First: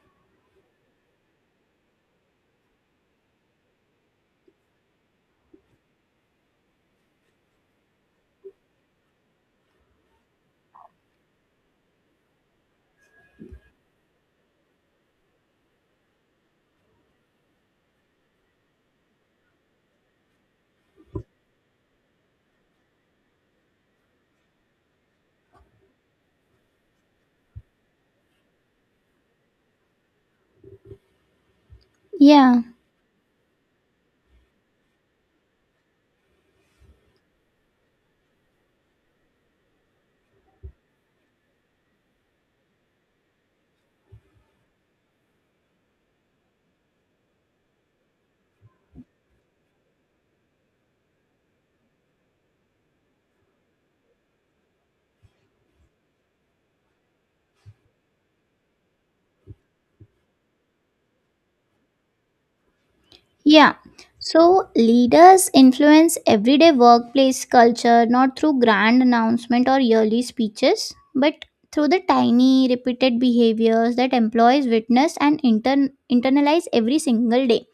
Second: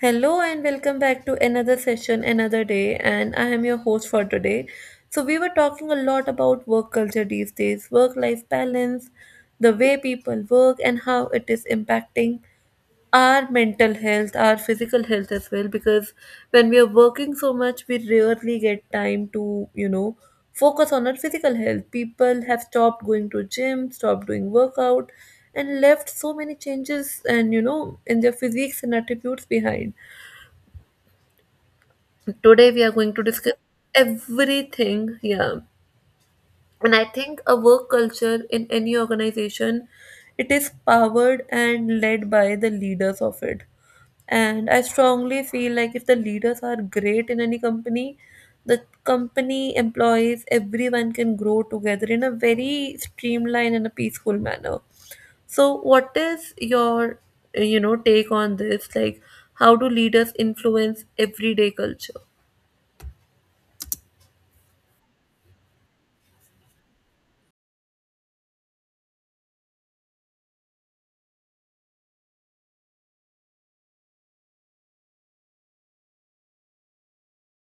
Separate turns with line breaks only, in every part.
Hello and welcome back to another session, another day, and I am your host for today. So, we were talking a lot about work culture these days, work life balance, the way people work, and how it is impacting our mental health, our physical health as well. Because when we are working so much, we rarely get time to, focus on our physical health. People have stopped going to gym, stopped doing workout, and left so many changes and in their physiques and attitudes behind.
Yeah,
Today we are going to discuss everything. Yeah, and I think a work culture in any organization, it is powered and led by the leaders of it, and I strongly feel like if the leaders are great in any company, the company employees, everyone can grow together in a very streamlined and a peaceful manner. So what is your, take on this, like how do leaders influence everyday culture?
yeah. So leaders influence everyday workplace culture not through grand announcement or yearly speeches, but through the tiny repeated behaviors that employees witness and internalize every single day.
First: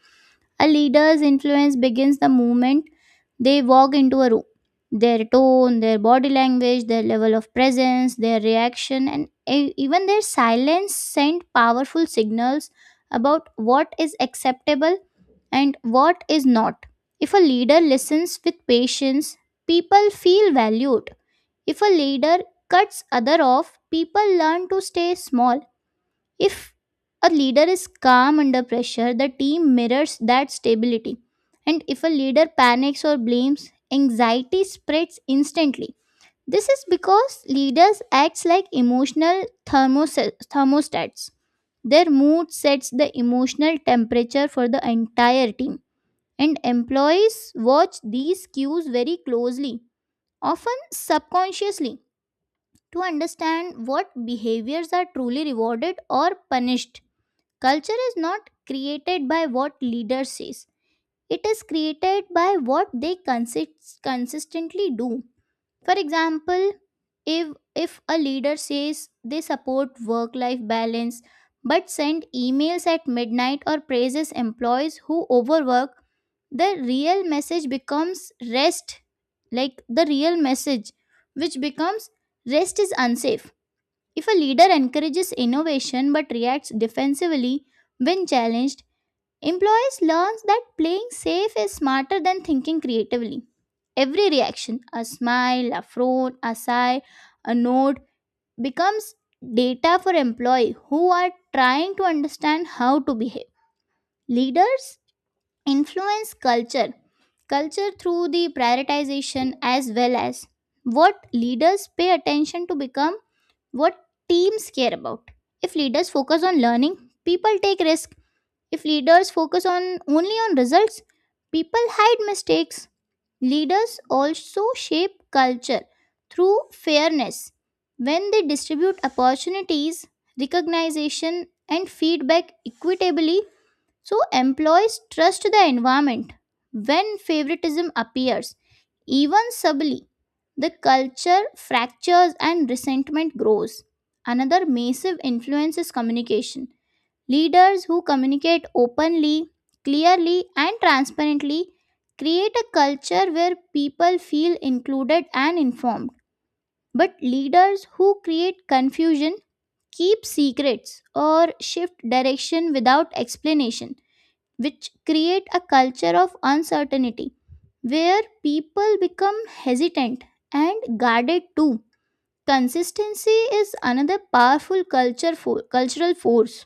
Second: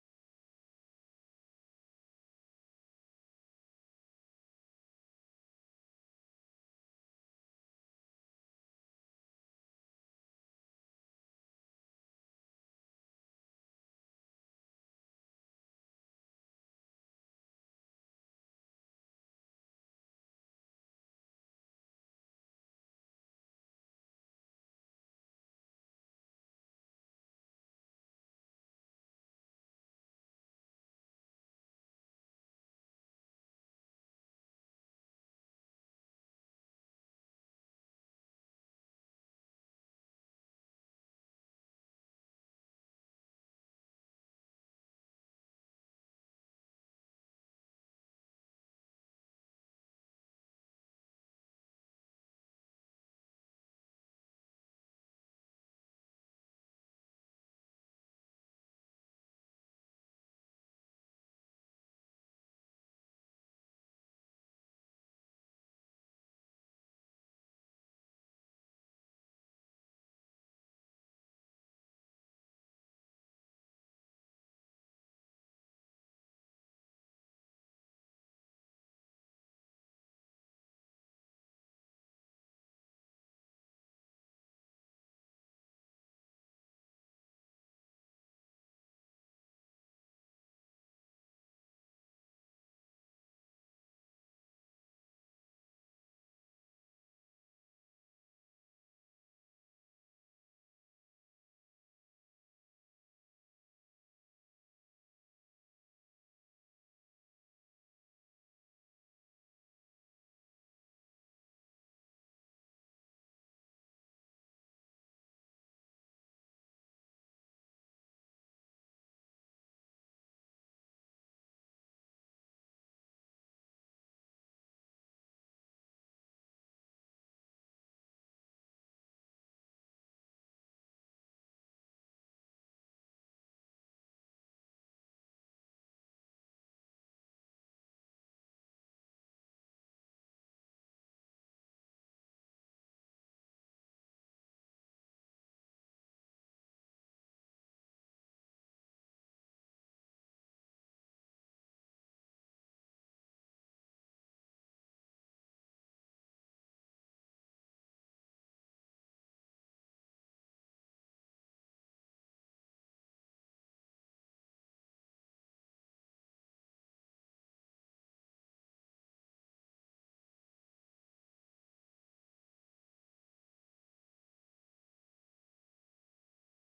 A leader's influence begins the moment they walk into a room. Their tone, their body language, their level of presence, their reaction, and even their silence send powerful signals about what is acceptable and what is not. If a leader listens with patience, people feel valued. If a leader cuts other off, people learn to stay small. If a leader is calm under pressure, the team mirrors that stability. And if a leader panics or blames, anxiety spreads instantly. This is because leaders act like emotional thermostats. Their mood sets the emotional temperature for the entire team, and employees watch these cues very closely, often subconsciously, to understand what behaviors are truly rewarded or punished. Culture is not created by what leaders say, it is created by what they consistently do. For example, if if a leader says they support work life balance but send emails at midnight or praises employees who overwork, the real message becomes rest, like the real message which becomes rest is unsafe. If a leader encourages innovation but reacts defensively when challenged, employees learn that playing safe is smarter than thinking creatively. Every reaction, a smile, a frown, a sigh, a nod, becomes data for employee who are trying to understand how to behave. Leaders influence culture through the prioritization, as well as what leaders pay attention to become what teams care about. If leaders focus on learning, people take risk. If leaders focus on only on results, people hide mistakes. Leaders also shape culture through fairness. When they distribute opportunities, recognition and feedback equitably, so employees trust the environment. When favoritism appears, even subtly, the culture fractures and resentment grows. Another massive influence is communication. Leaders who communicate openly, clearly, and transparently create a culture where people feel included and informed. But leaders who create confusion, keep secrets or shift direction without explanation, which create a culture of uncertainty where people become hesitant and guarded too. Consistency is another powerful cultural force.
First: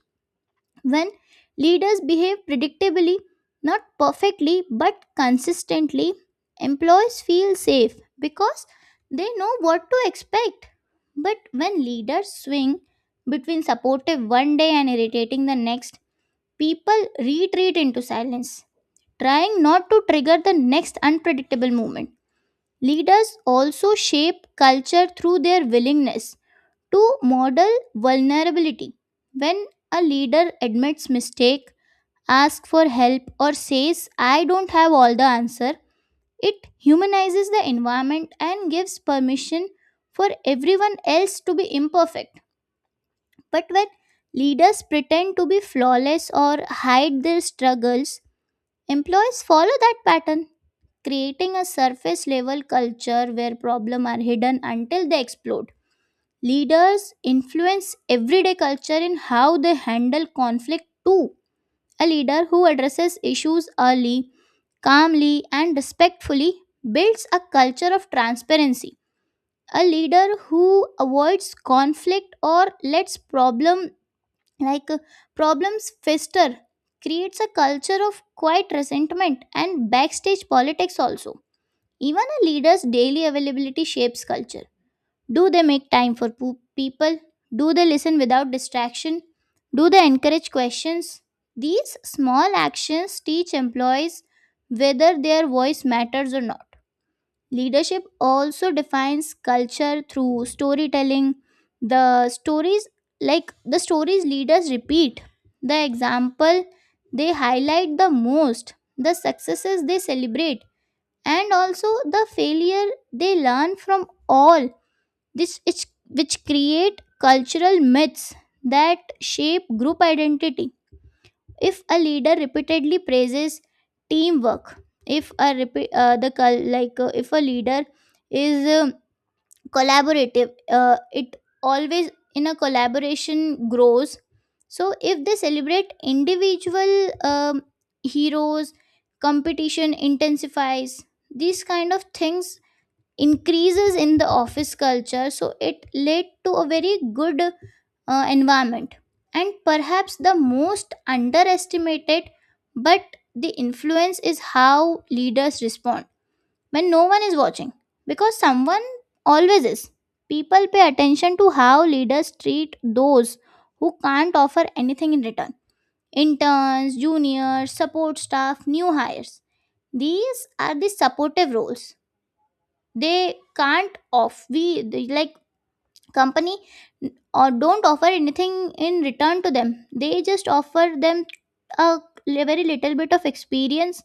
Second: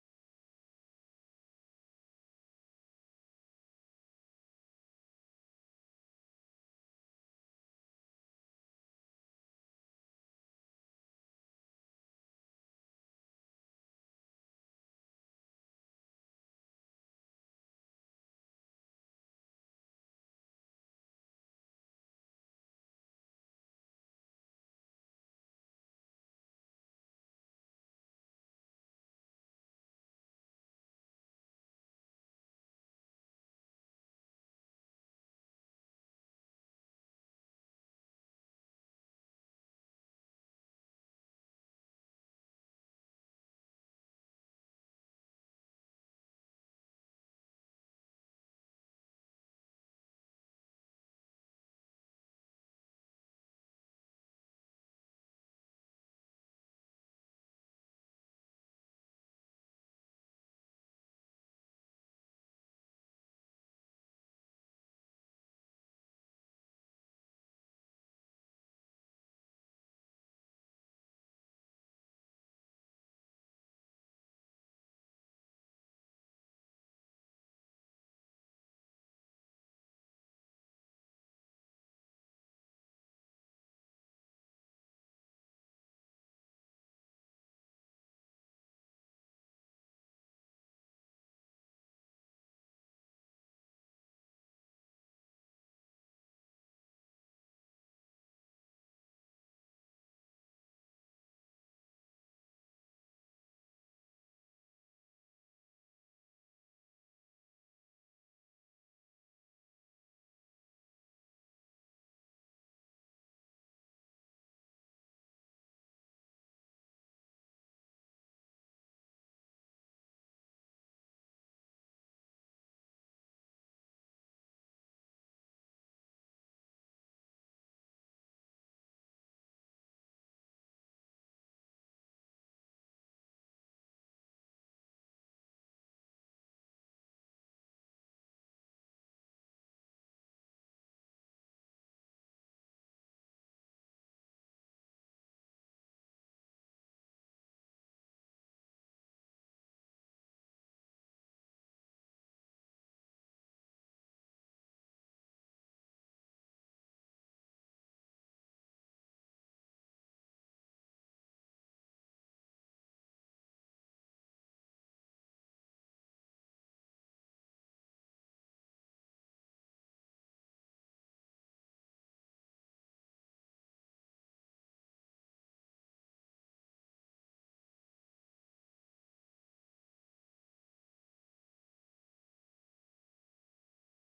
When leaders behave predictably, not perfectly but consistently, employees feel safe because they know what to expect. But when leaders swing between supportive one day and irritating the next, people retreat into silence, trying not to trigger the next unpredictable moment. Leaders also shape culture through their willingness to model vulnerability. When a leader admits mistake, ask for help or says I don't have all the answer, it humanizes the environment and gives permission for everyone else to be imperfect. But when leaders pretend to be flawless or hide their struggles, employees follow that pattern, creating a surface level culture where problems are hidden until they explode. Leaders influence everyday culture in how they handle conflict too. A leader who addresses issues early, calmly, and respectfully builds a culture of transparency. A leader who avoids conflict or lets like uh, problems fester creates a culture of quiet resentment and backstage politics also. Even a leader's daily availability shapes culture. Do they make time for people? Do they listen without distraction? Do they encourage questions? These small actions teach employees whether their voice matters or not. Leadership also defines culture through storytelling. The stories, the stories leaders repeat, the example they highlight the most, the successes they celebrate, and also the failure they learn from, all this is which create cultural myths that shape group identity. If a leader repeatedly praises teamwork, if a repeat the cul- like if a leader is collaborative, it always in a collaboration grows. So if they celebrate individual heroes, competition intensifies. These kind of things increases in the office culture, so it led to a very good environment. And perhaps the most underestimated but the influence is how leaders respond when no one is watching, because someone always is. People pay attention to how leaders treat those who can't offer anything in return: interns, juniors, support staff, new hires. These are the supportive roles. They can't off we they- like Company or don't offer anything in return to them, they just offer them a very little bit of experience,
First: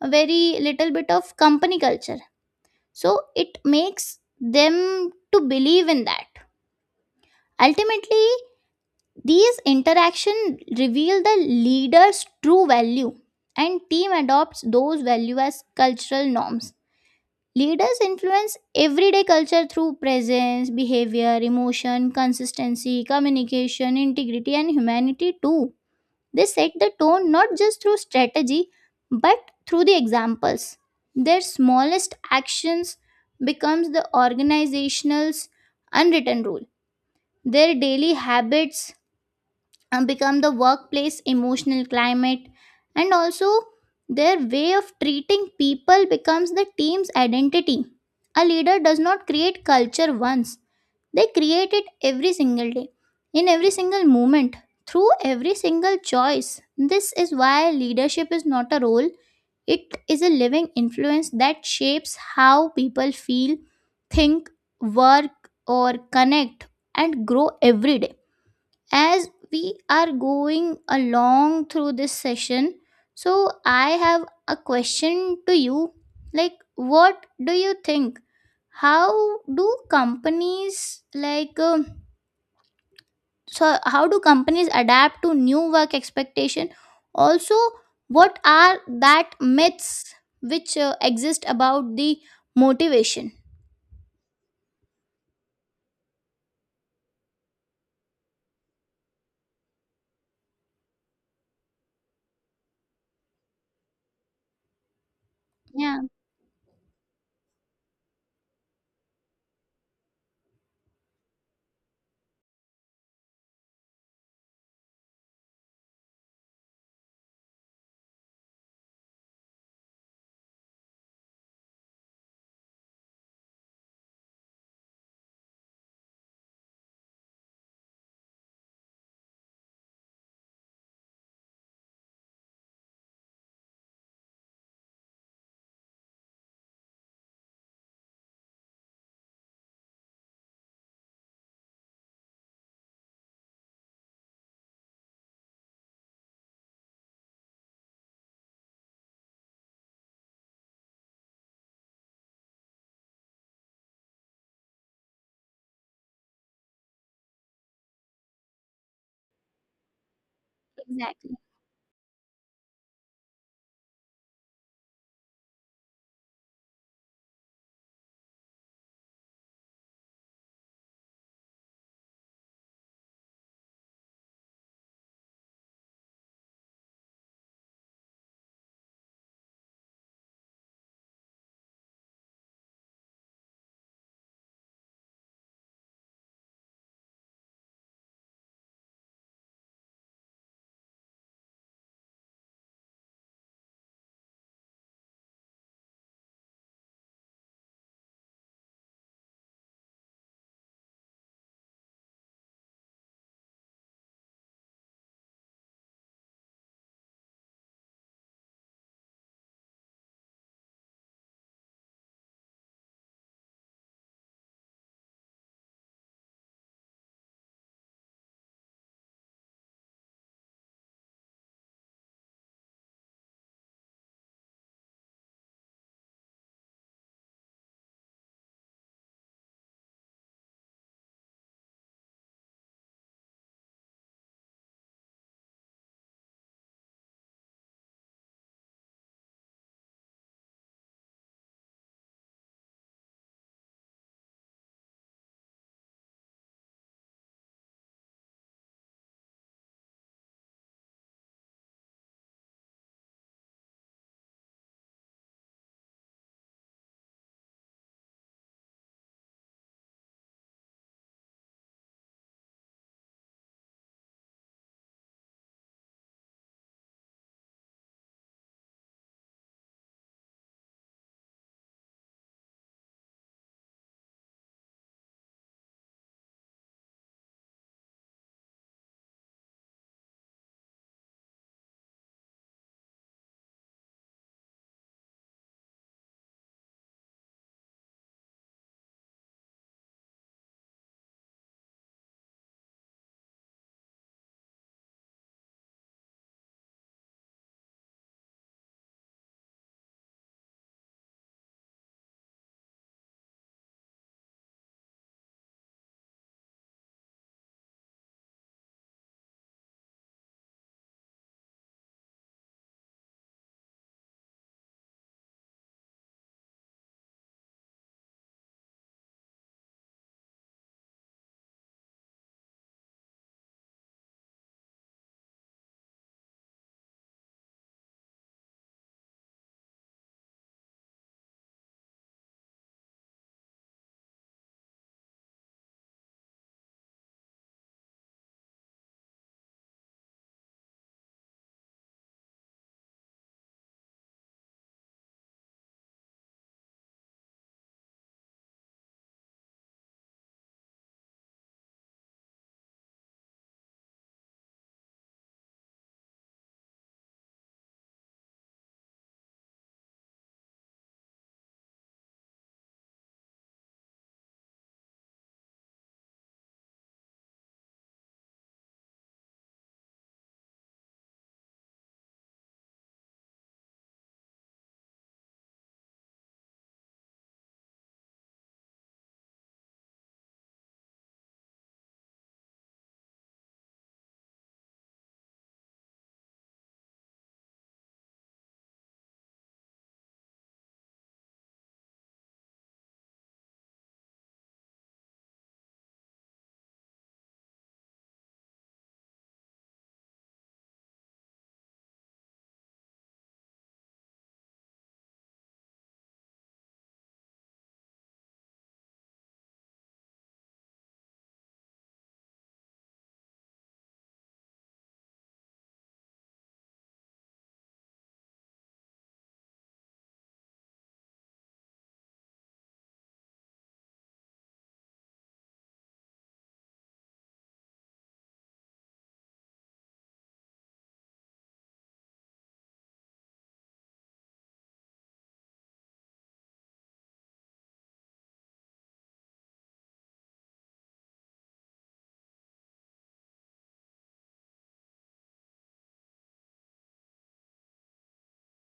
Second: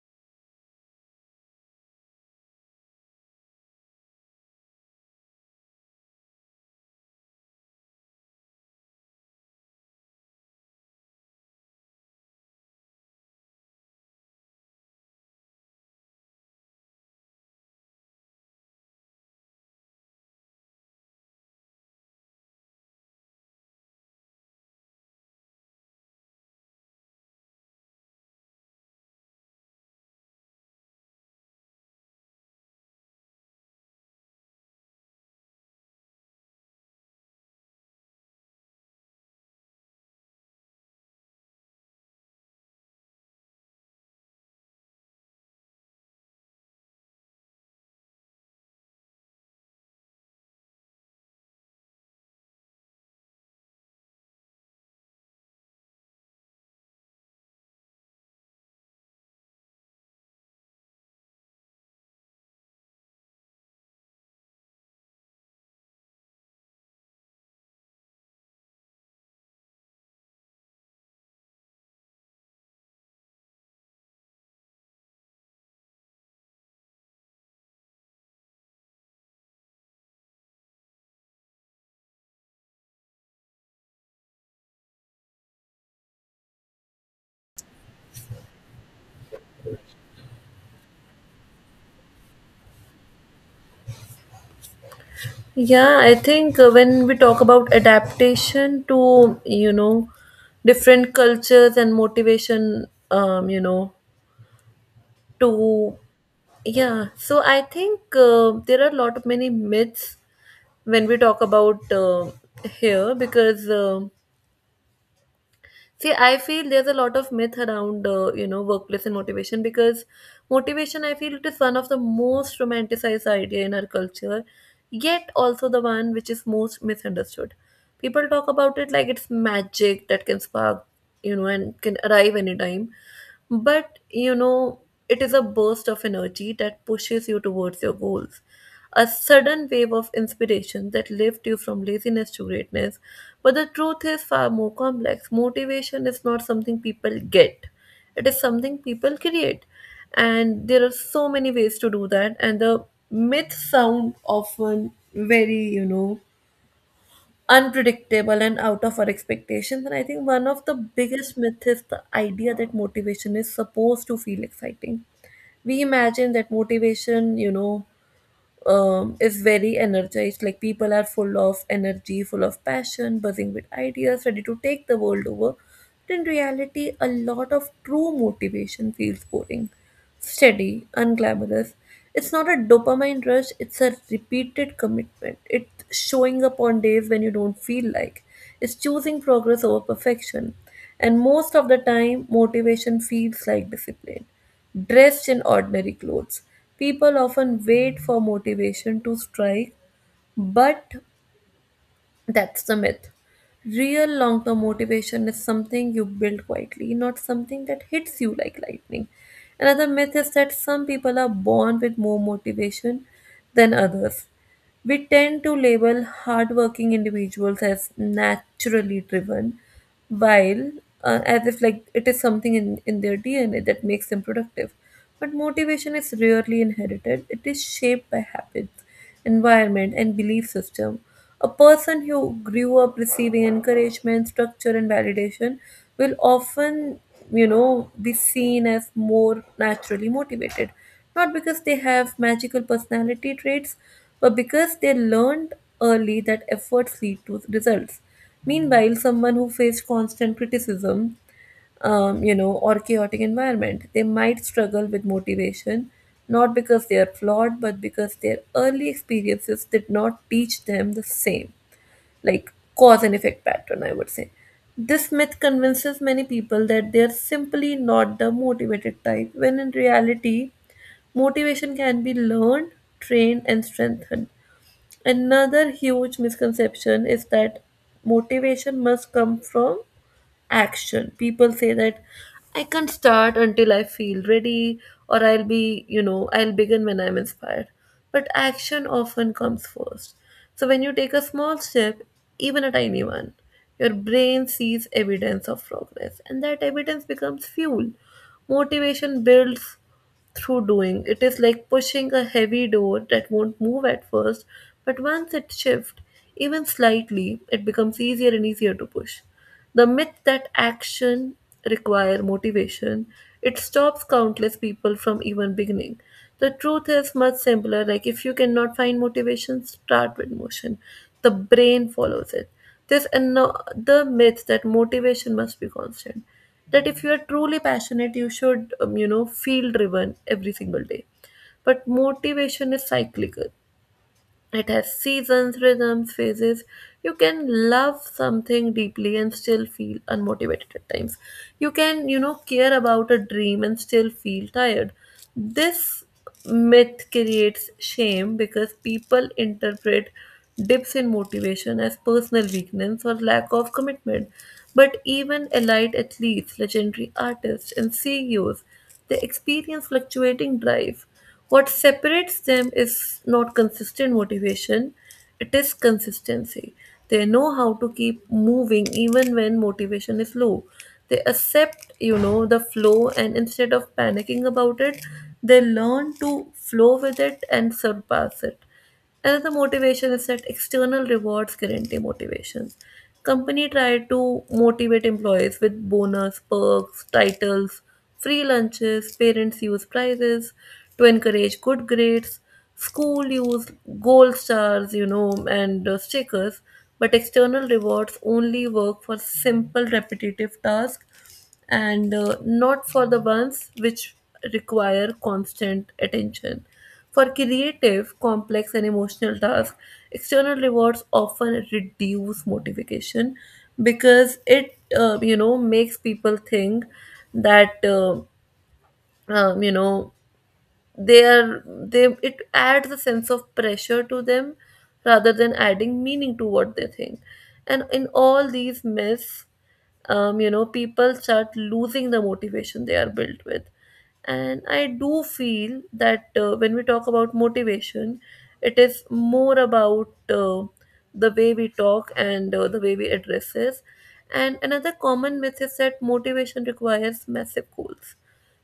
a very little bit of company culture, so it makes them to believe in that. Ultimately, these interaction reveal the leader's true value and team adopts those value as cultural norms. Leaders influence everyday culture through presence, behavior, emotion, consistency, communication, integrity, and humanity too. They set the tone not just through strategy but through the examples. Their smallest actions becomes the organizational's unwritten rule. Their daily habits become the workplace emotional climate, and also their way of treating people becomes the team's identity. A leader does not create culture once, they create it every single day, in every single moment, through every single choice. This is why leadership is not a role, it is a living influence that shapes how people feel, think, work or connect, and grow every day. As we are going along through this session, so I have a question to you. Like, what do you think, how do companies like how do companies adapt to new work expectation? Also, what are that myths which exist about the motivation?
Yeah, I think when we talk about adaptation to, different cultures and motivation, um, you know, to,
Yeah,
yeah. So I think there are a lot of many myths when we talk about here because, see, I feel there's a lot of myth around, workplace and motivation because motivation, I feel it is one of the most romanticized idea in our culture, yet also the one which is most misunderstood. People talk about it like it's magic that can spark, and can arrive anytime. But, it is a burst of energy that pushes you towards your goals, a sudden wave of inspiration that lifts you from laziness to greatness. But the truth is far more complex. Motivation is not something people get, it is something people create. And there are so many ways to do that. And the myths sound often very, unpredictable and out of our expectations. And I think one of the
exactly.
biggest myths is the idea that motivation is supposed to feel exciting. We imagine that motivation, is very energized. Like people are full of energy, full of passion, buzzing with ideas, ready to take the world over. But in reality, a lot of true motivation feels boring, steady, unglamorous. It's not a dopamine rush, it's a repeated commitment. It's showing up on days when you don't feel like. It's choosing progress over perfection. And most of the time, motivation feels like discipline dressed in ordinary clothes. People often wait for motivation to strike, but that's the myth. Real long term motivation is something you build quietly, not something that hits you like lightning. Another myth is that some people are born with more motivation than others. We tend to label hardworking individuals as naturally driven, while as if like it is something in their DNA that makes them productive. But motivation is rarely inherited, it is shaped by habits, environment, and belief system. A person who grew up receiving encouragement, structure, and validation will often, be seen as more naturally motivated. Not because they have magical personality traits, but because they learned early that efforts lead to results. Meanwhile, someone who faced constant criticism, or chaotic environment. They might struggle with motivation, not because they are flawed, but because their early experiences did not teach them the same, like cause and effect pattern, I would say. This myth convinces many people that they're simply not the motivated type, when in reality, motivation can be learned, trained, and strengthened. Another huge misconception is that motivation must come from action. People say that I can't start until I feel ready, or I'll be, I'll begin when I'm inspired. But action often comes first. So when you take a small step, even a tiny one, your brain sees evidence of progress, and that evidence becomes fuel. Motivation builds through doing. It is like pushing a heavy door that won't move at first, but once it shifts, even slightly, it becomes easier and easier to push. The myth that action require motivation, it stops countless people from even beginning. The truth is much simpler, like if you cannot find motivation, start with motion. The brain follows it. There's another myth that motivation must be constant. That if you are truly passionate, you should, feel driven every single day. But motivation is cyclical. It has seasons, rhythms, phases. You can love something deeply and still feel unmotivated at times. You can, care about a dream and still feel tired. This myth creates shame because people interpret dips in motivation as personal weakness or lack of commitment. But even elite athletes, legendary artists, and CEOs, they experience fluctuating drive. What separates them is not consistent motivation, it is consistency. They know how to keep moving even when motivation is low. They accept, the flow, and instead of panicking about it, they learn to flow with it and surpass it. Another motivation is that external rewards guarantee motivation. Company try to motivate employees with bonus, perks, titles, free lunches, parents use prizes to encourage good grades, school use gold stars, and stickers. But external rewards only work for simple repetitive tasks and not for the ones which require constant attention. For creative, complex, and emotional tasks, external rewards often reduce motivation because it, makes people think that, um, you know, they it adds a sense of pressure to them rather than adding meaning to what they think. And in all these myths, people start losing the motivation they are built with. And I do feel that when we talk about motivation, it is more about the way we talk and the way we address this. And another common myth is that motivation requires massive goals.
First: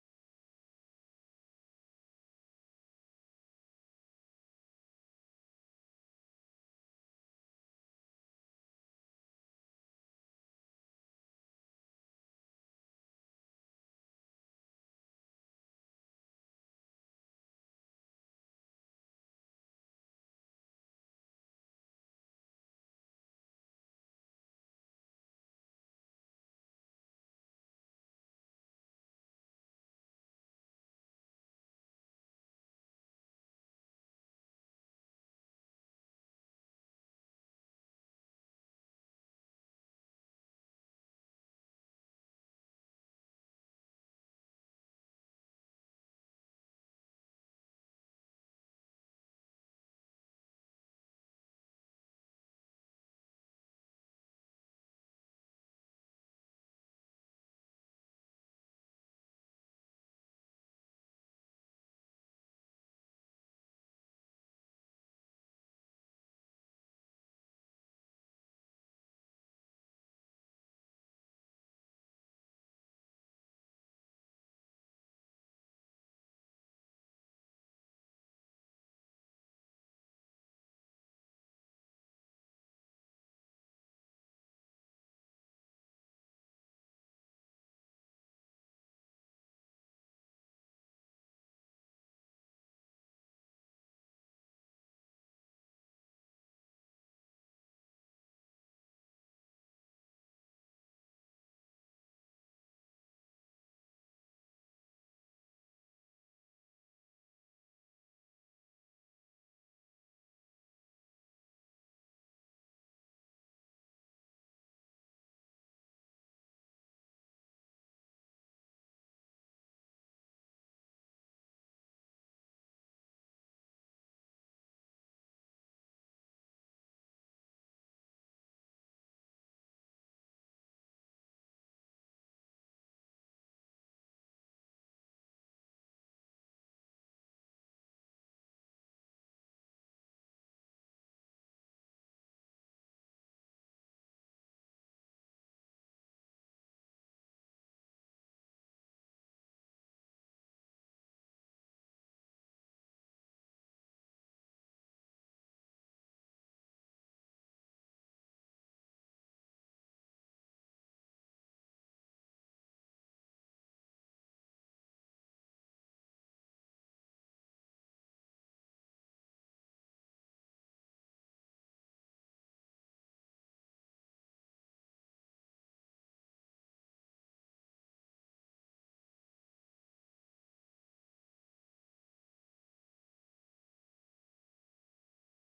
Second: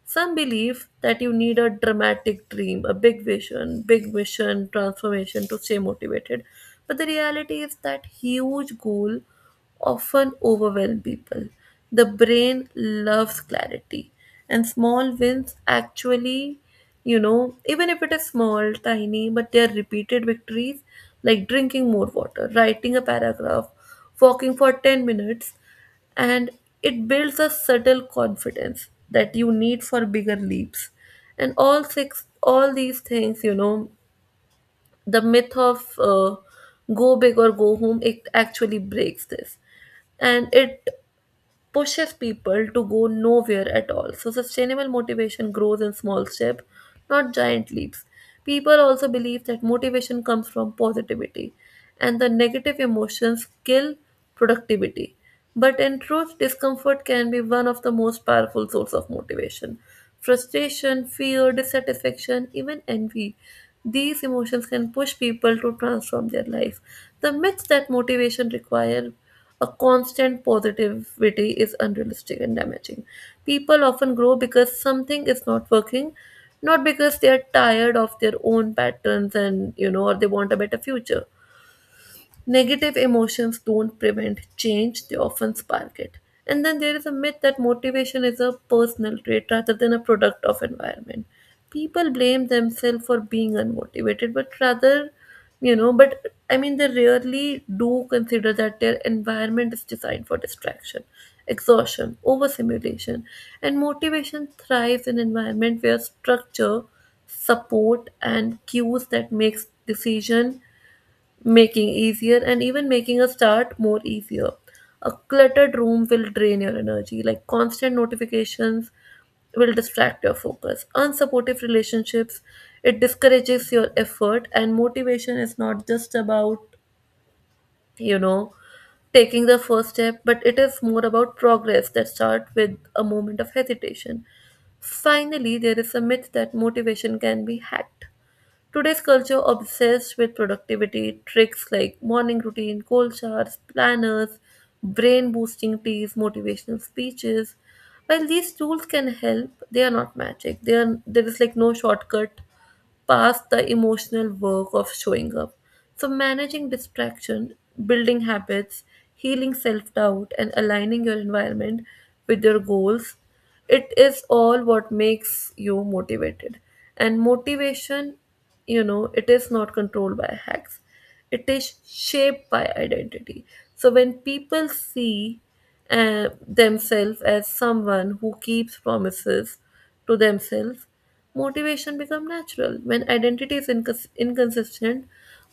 Some believe that you need a dramatic dream, a big vision, big mission, transformation to stay motivated. But the reality is that huge goal often overwhelm people. The brain loves clarity, and small wins actually, even if it is small, tiny, but they are repeated victories like drinking more water, writing a paragraph, walking for 10 minutes, and it builds a subtle confidence that you need for bigger leaps. And all six all these things, the myth of go big or go home, it actually breaks this and it pushes people to go nowhere at all. So, sustainable motivation grows in small steps, not giant leaps. People also believe that motivation comes from positivity, and the negative emotions kill productivity. But in truth, discomfort can be one of the most powerful source of motivation. Frustration, fear, dissatisfaction, even envy. These emotions can push people to transform their life. The myth that motivation require a constant positivity is unrealistic and damaging. People often grow because something is not working, not because they are tired of their own patterns and, or they want a better future. Negative emotions don't prevent change, they often spark it. And then there is a myth that motivation is a personal trait rather than a product of environment. People blame themselves for being unmotivated, but rather, but I mean, they rarely do consider that their environment is designed for distraction, exhaustion, overstimulation. And motivation thrives in environment where structure, support, and cues that makes decision making easier and even making a start more easier. A cluttered room will drain your energy, like constant notifications will distract your focus. Unsupportive relationships, it discourages your effort, and motivation is not just about, you know, taking the first step, but it is more about progress that start with a moment of hesitation. Finally, there is a myth that motivation can be hacked. Today's culture obsessed with productivity tricks like morning routine, cold showers, planners, brain boosting teas, motivational speeches. While these tools can help, they are not magic. They are there is like no shortcut past the emotional work of showing up. So, managing distraction, building habits, healing self doubt, and aligning your environment with your goals, it is all what makes you motivated. And motivation, it is not controlled by hacks, it is shaped by identity. So, when people see themselves as someone who keeps promises to themselves, motivation becomes natural. When identity is inconsistent,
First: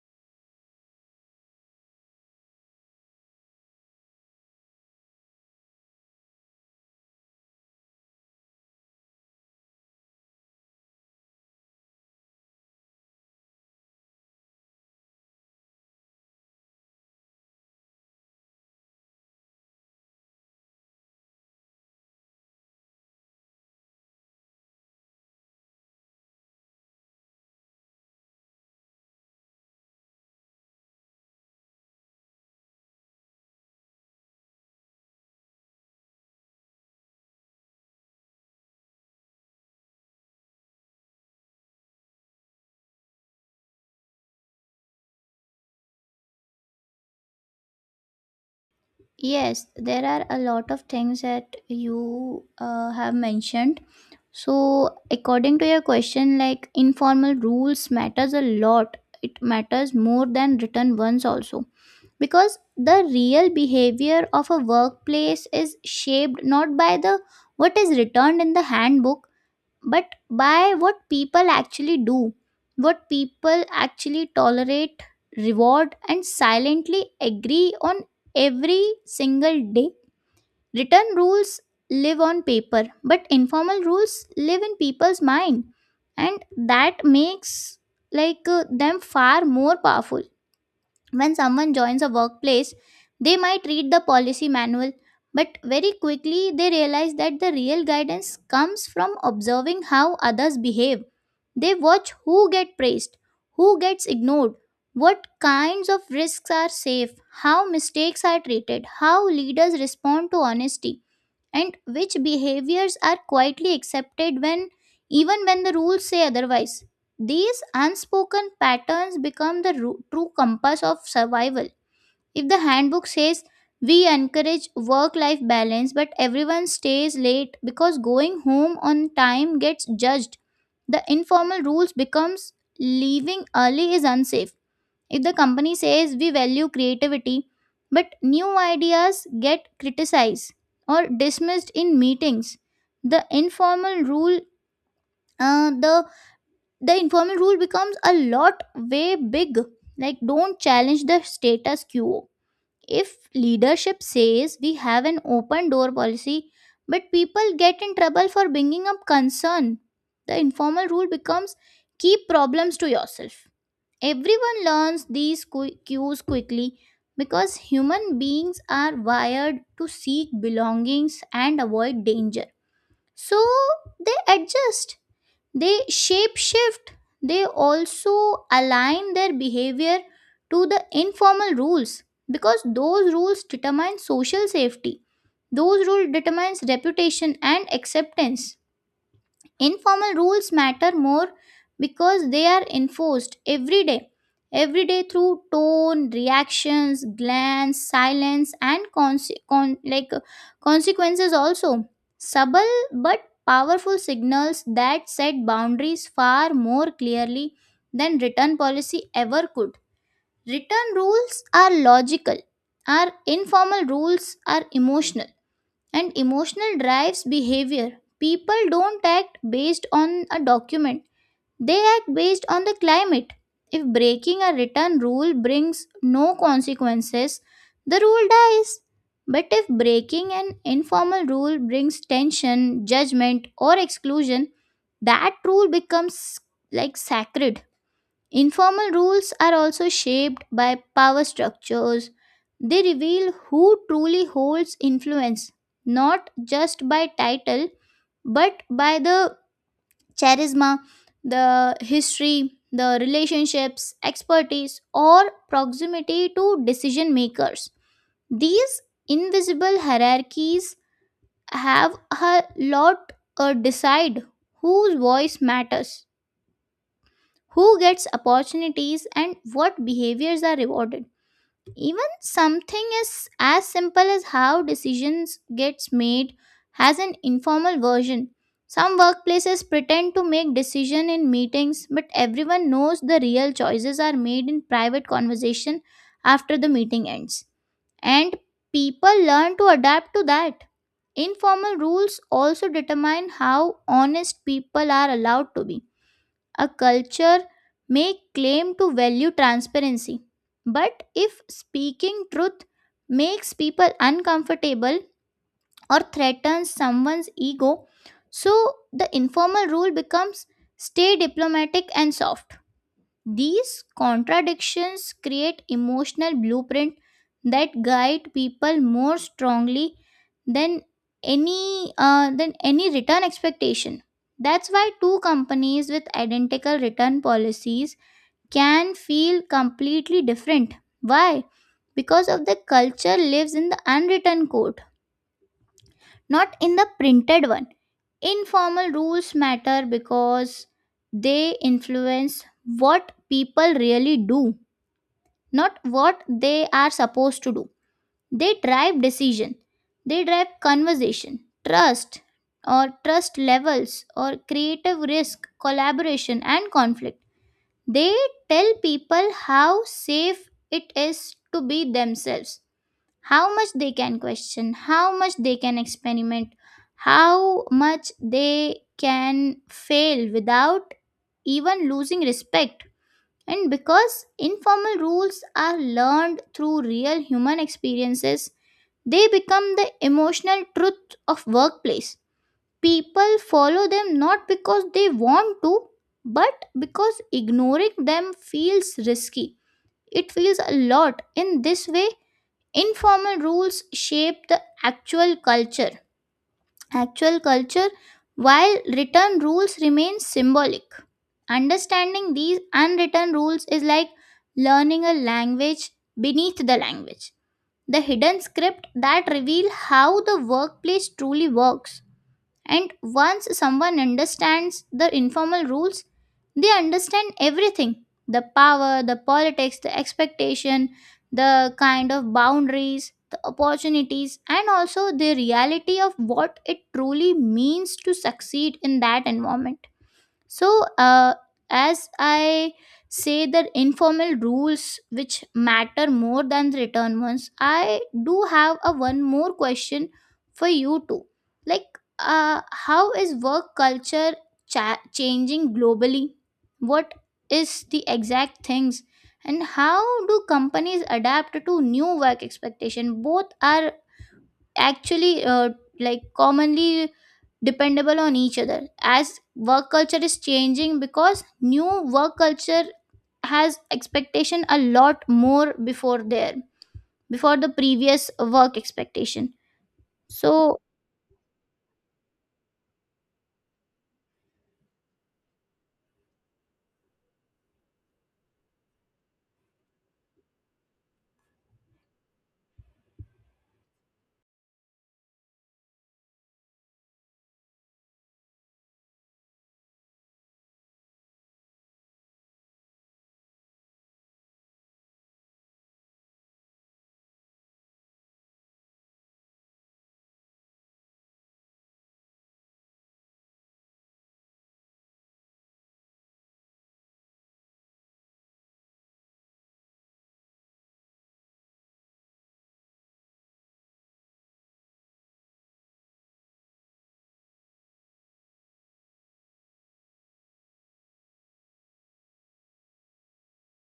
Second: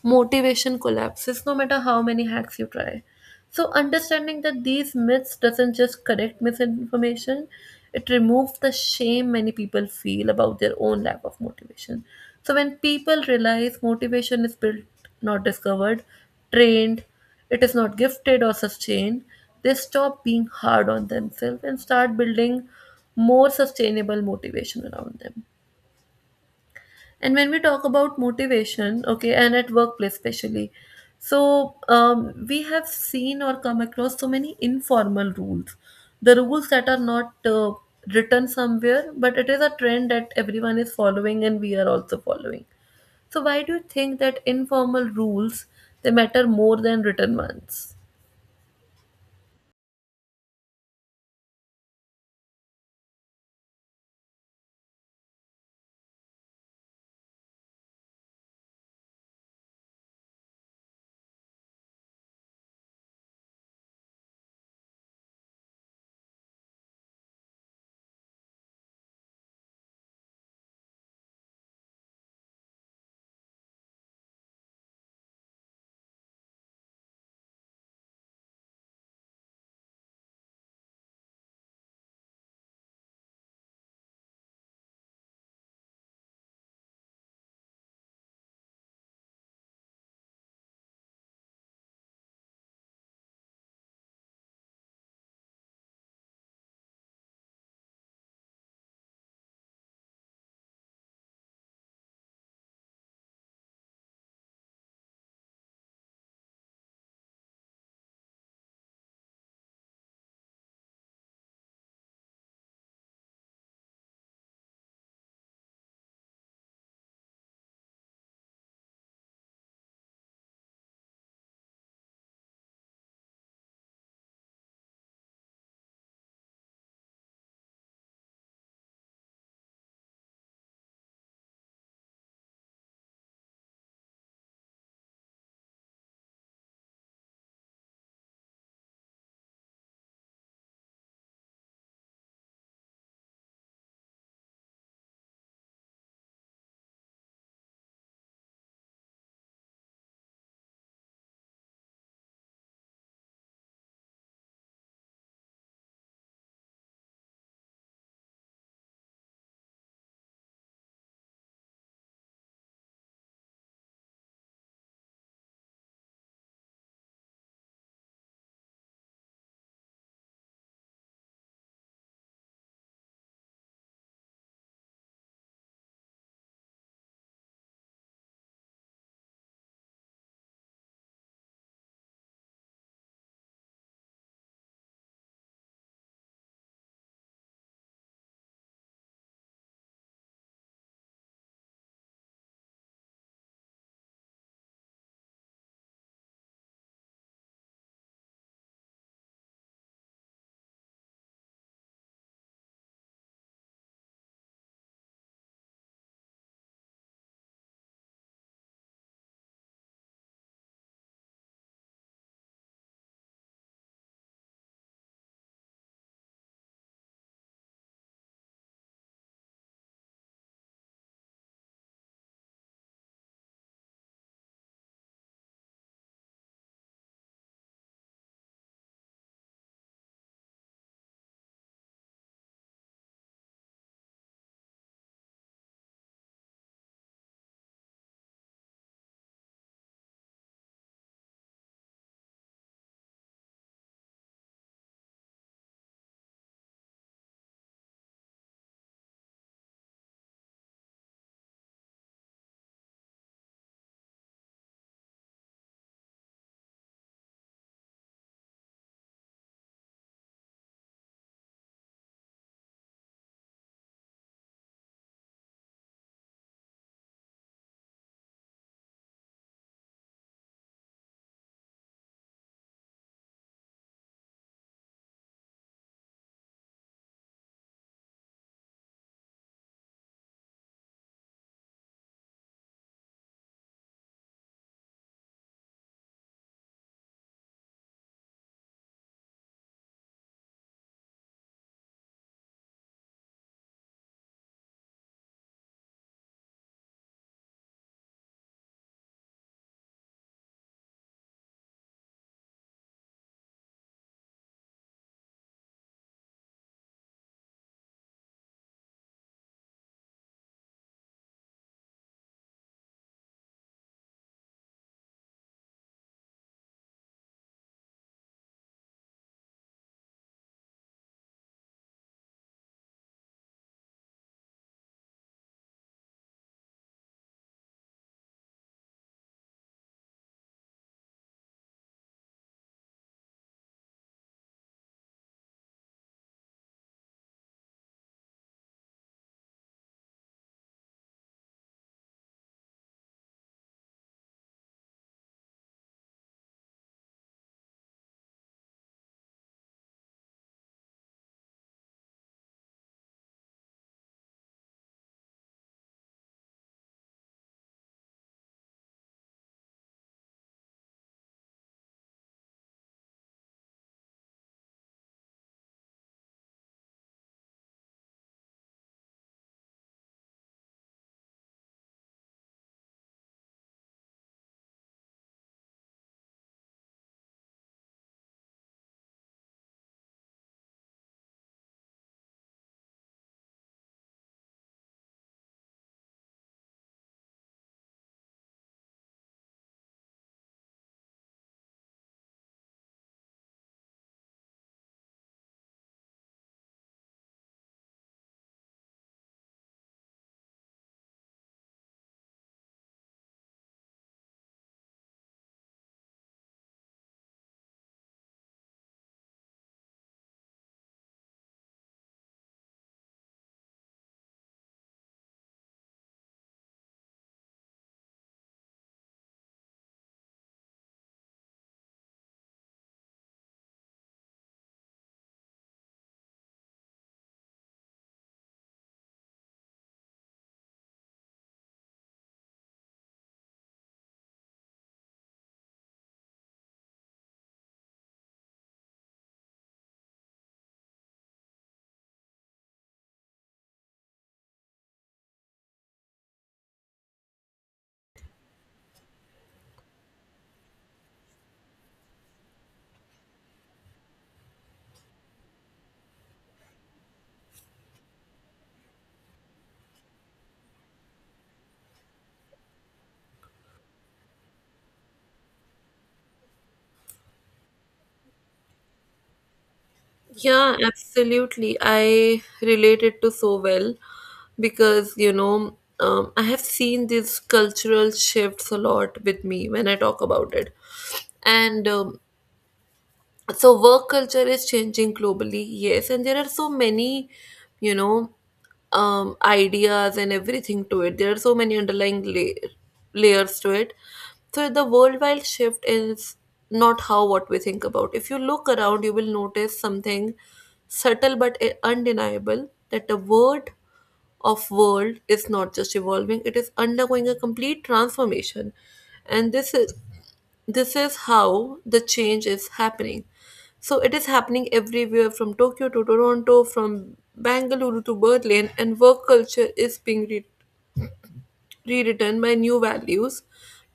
motivation collapses no matter how many hacks you try. So understanding that these myths doesn't just correct misinformation, it removes the shame many people feel about their own lack of motivation. So when people realize motivation is built, not discovered, trained, it is not gifted or sustained, they stop being hard on themselves and start building more sustainable motivation around them. And when we talk about motivation, okay, and at workplace especially, so we have seen or come across so many informal rules. The rules that are not written somewhere, but it is a trend that everyone is following and we are also following. So why do you think that informal rules they matter more than written ones?
Yes, there are a lot of things that you have mentioned. So, according to your question, like, informal rules matters a lot. It matters more than written ones also, because the real behavior of a workplace is shaped not by the what is returned in the handbook, but by what people actually do, what people actually tolerate, reward and silently agree on every single day. Written rules live on paper, but informal rules live in people's mind, and that makes them far more powerful. When someone joins a workplace, they might read the policy manual, but very quickly they realize that the real guidance comes from observing how others behave. They watch who get praised, who gets ignored, what kinds of risks are safe, how mistakes are treated, how leaders respond to honesty, and which behaviors are quietly accepted when, even when the rules say otherwise. These unspoken patterns become the true compass of survival. If the handbook says we encourage work life balance but everyone stays late because going home on time gets judged, the informal rules becomes leaving early is unsafe. If the company says we value creativity, but new ideas get criticized or dismissed in meetings, the uh, the informal rule becomes a lot way big, like don't challenge the status quo. If leadership says we have an open door policy but people get in trouble for bringing up concern, the informal rule becomes keep problems to yourself. Everyone learns these cues quickly because human beings are wired to seek belongings and avoid danger. So they adjust, they shape shift, they also align their behavior to the informal rules because those rules determine social safety. Those rules determines reputation and acceptance. Informal rules matter more because they are enforced every day, every day, through tone, reactions, glance, silence and consequences also. Subtle but powerful signals that set boundaries far more clearly than written policy ever could. Written rules are logical, our informal rules are emotional, and emotional drives behavior. People don't act based on a document, they act based on the climate. If breaking a written rule brings no consequences, the rule dies. But if breaking an informal rule brings tension, judgment, or exclusion, that rule becomes like sacred. Informal rules are also shaped by power structures. They reveal who truly holds influence, not just by title, but by the charisma, the history, the relationships, expertise, or proximity to decision makers. These invisible hierarchies have a lot or decide whose voice matters, who gets opportunities and what behaviors are rewarded. Even something as simple as how decisions gets made has an informal version. Some workplaces pretend to make decision in meetings but everyone knows the real choices are made in private conversation after the meeting ends, and people learn to adapt to that. Informal rules also determine how honest people are allowed to be. A culture may claim to value transparency, but if speaking truth makes people uncomfortable or threatens someone's ego, so the informal rule becomes stay diplomatic and soft. These contradictions create emotional blueprint that guide people more strongly than any return expectation. That's why two companies with identical return policies can feel completely different. Why? Because of the culture lives in the unwritten code, not in the printed one. Informal rules matter because they influence what people really do, not what they are supposed to do. They drive decision, they drive conversation, trust trust levels, or creative risk, collaboration and conflict. They tell people how safe it is to be themselves, how much they can question, how much they can experiment, how much they can fail without even losing respect. And because informal rules are learned through real human experiences, they become the emotional truth of workplace. People follow them not because they want to, but because ignoring them feels risky. It feels a lot. In this way, informal rules shape the actual culture while written rules remain symbolic. Understanding these unwritten rules is like learning a language beneath the language, the hidden script that reveal how the workplace truly works. And once someone understands the informal rules, they understand everything: the power, the politics, the expectation, the kind of boundaries, the opportunities, and also the reality of what it truly means to succeed in that environment. So, as I say, the informal rules which matter more than the written ones, I do have a one more question for you too. Like, how is work culture changing globally? What is the exact things, and how do companies adapt to new work expectation? Both are actually commonly dependable on each other, as work culture is changing because new work culture has expectation a lot more before there, before the previous work expectation,
Yeah,
so
absolutely. I relate it to so well because, I have seen these cultural shifts a lot with me when I talk about it. And so work culture is changing globally, yes, and there are so many, you know ideas and everything to it. There are so many underlying layers to it. So the worldwide shift is not how what we think about. If you look around, you will notice something subtle but undeniable, that the word of world is not just evolving, it is undergoing a complete transformation. And this is, this is how the change is happening. So it is happening everywhere, from Tokyo to Toronto, from Bangalore to Berlin, and work culture is being rewritten by new values,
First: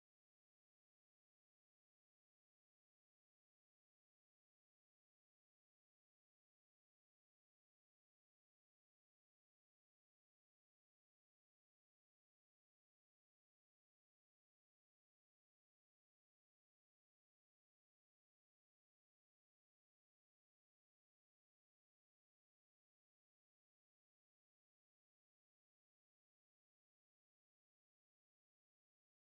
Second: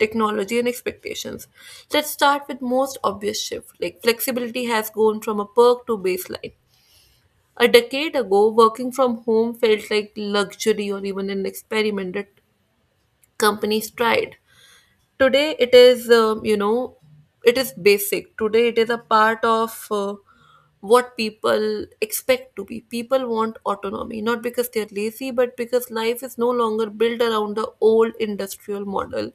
technology and expectations. Let's start with most obvious shift, like flexibility has gone from a perk to baseline. A decade ago, working from home felt like luxury or even an experiment that companies tried. Today, it is, it is basic. Today, it is a part of what people expect to be. People want autonomy, not because they're lazy, but because life is no longer built around the old industrial model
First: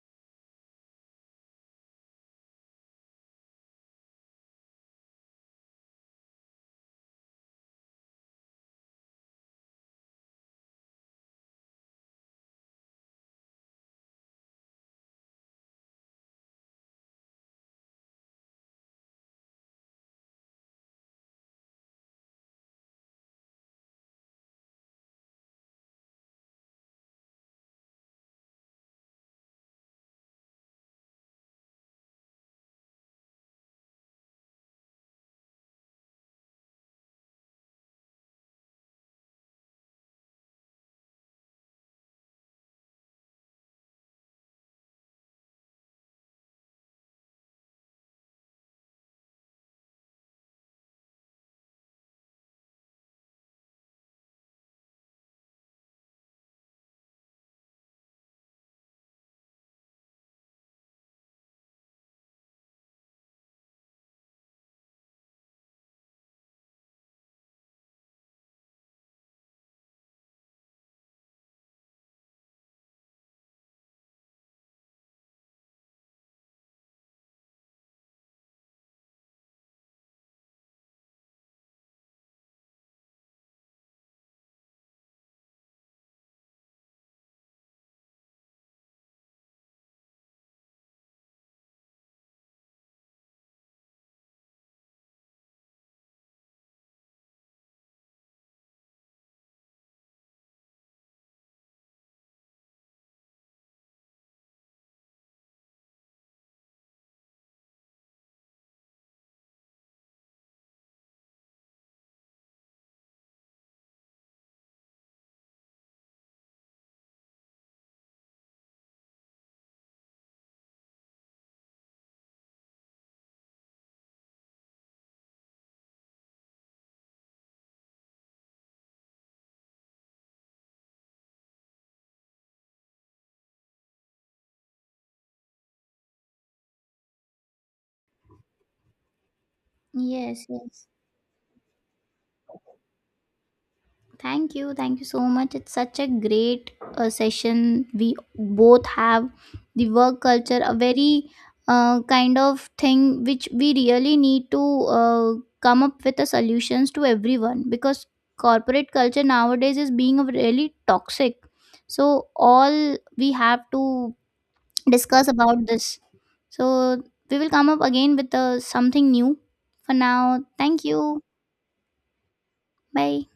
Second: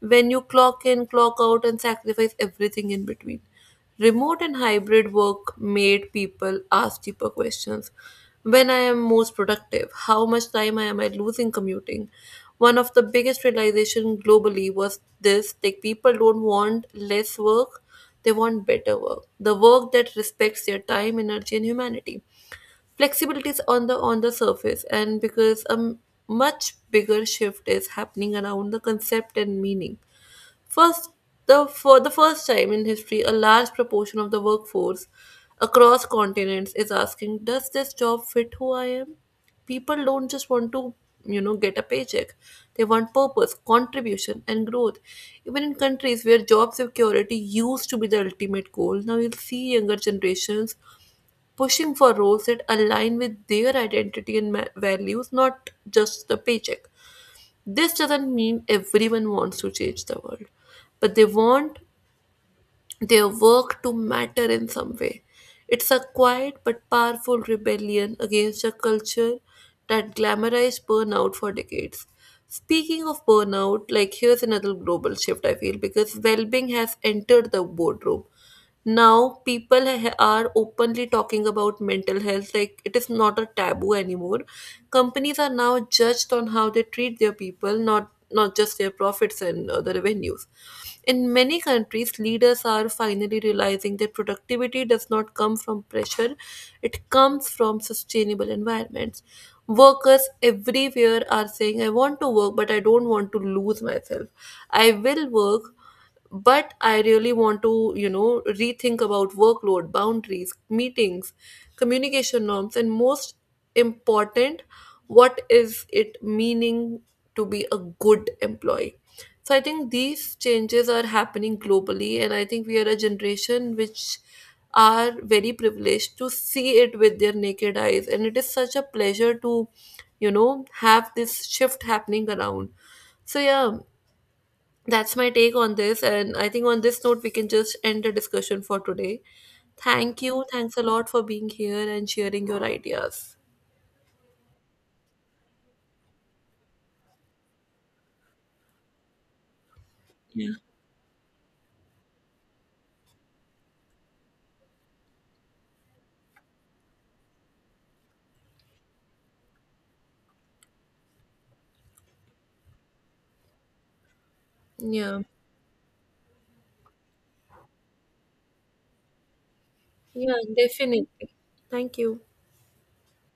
when you clock in, clock out, and sacrifice everything in between. Remote and hybrid work made people ask deeper questions. When I am most productive, how much time am I losing commuting? One of the biggest realization globally was this, like people don't want less work, they want better work. The work that respects their time, energy and humanity. Flexibility is on the surface, and because a much bigger shift is happening around the concept and meaning. First, for the first time in history, a large proportion of the workforce across continents is asking, does this job fit who I am? People don't just want to, get a paycheck. They want purpose, contribution, and growth. Even in countries where job security used to be the ultimate goal, now you'll see younger generations pushing for roles that align with their identity and values, not just the paycheck. This doesn't mean everyone wants to change the world, but they want their work to matter in some way. It's a quiet but powerful rebellion against a culture that glamorized burnout for decades. Speaking of burnout, like here's another global shift I feel, because well being has entered the boardroom. Now people are openly talking about mental health, like it is not a taboo anymore. Companies are now judged on how they treat their people, not just their profits and the revenues. In many countries, leaders are finally realizing that productivity does not come from pressure, it comes from sustainable environments. Workers everywhere are saying, I want to work, but I don't want to lose myself. I will work, but I really want to, rethink about workload, boundaries, meetings, communication norms, and most important, what is it meaning to be a good employee. So I think these changes are happening globally, and I think we are a generation which are very privileged to see it with their naked eyes, and it is such a pleasure to, have this shift happening around. So yeah, that's my take on this, and I think on this note, we can just end the discussion for today. Thank you.
yes,
Thanks a
yes.
lot for being here and sharing your ideas.
Thank you. Thank you so much. It's such a great session. We both have the work culture, a very kind of thing which we really need to uh, come up with the solutions to everyone, because corporate culture nowadays is being a really toxic. So, all we have to
Yeah,
discuss about this. So, we will come up again with something new. For
yeah,
now, thank
definitely.
you.
Thank you.
Bye.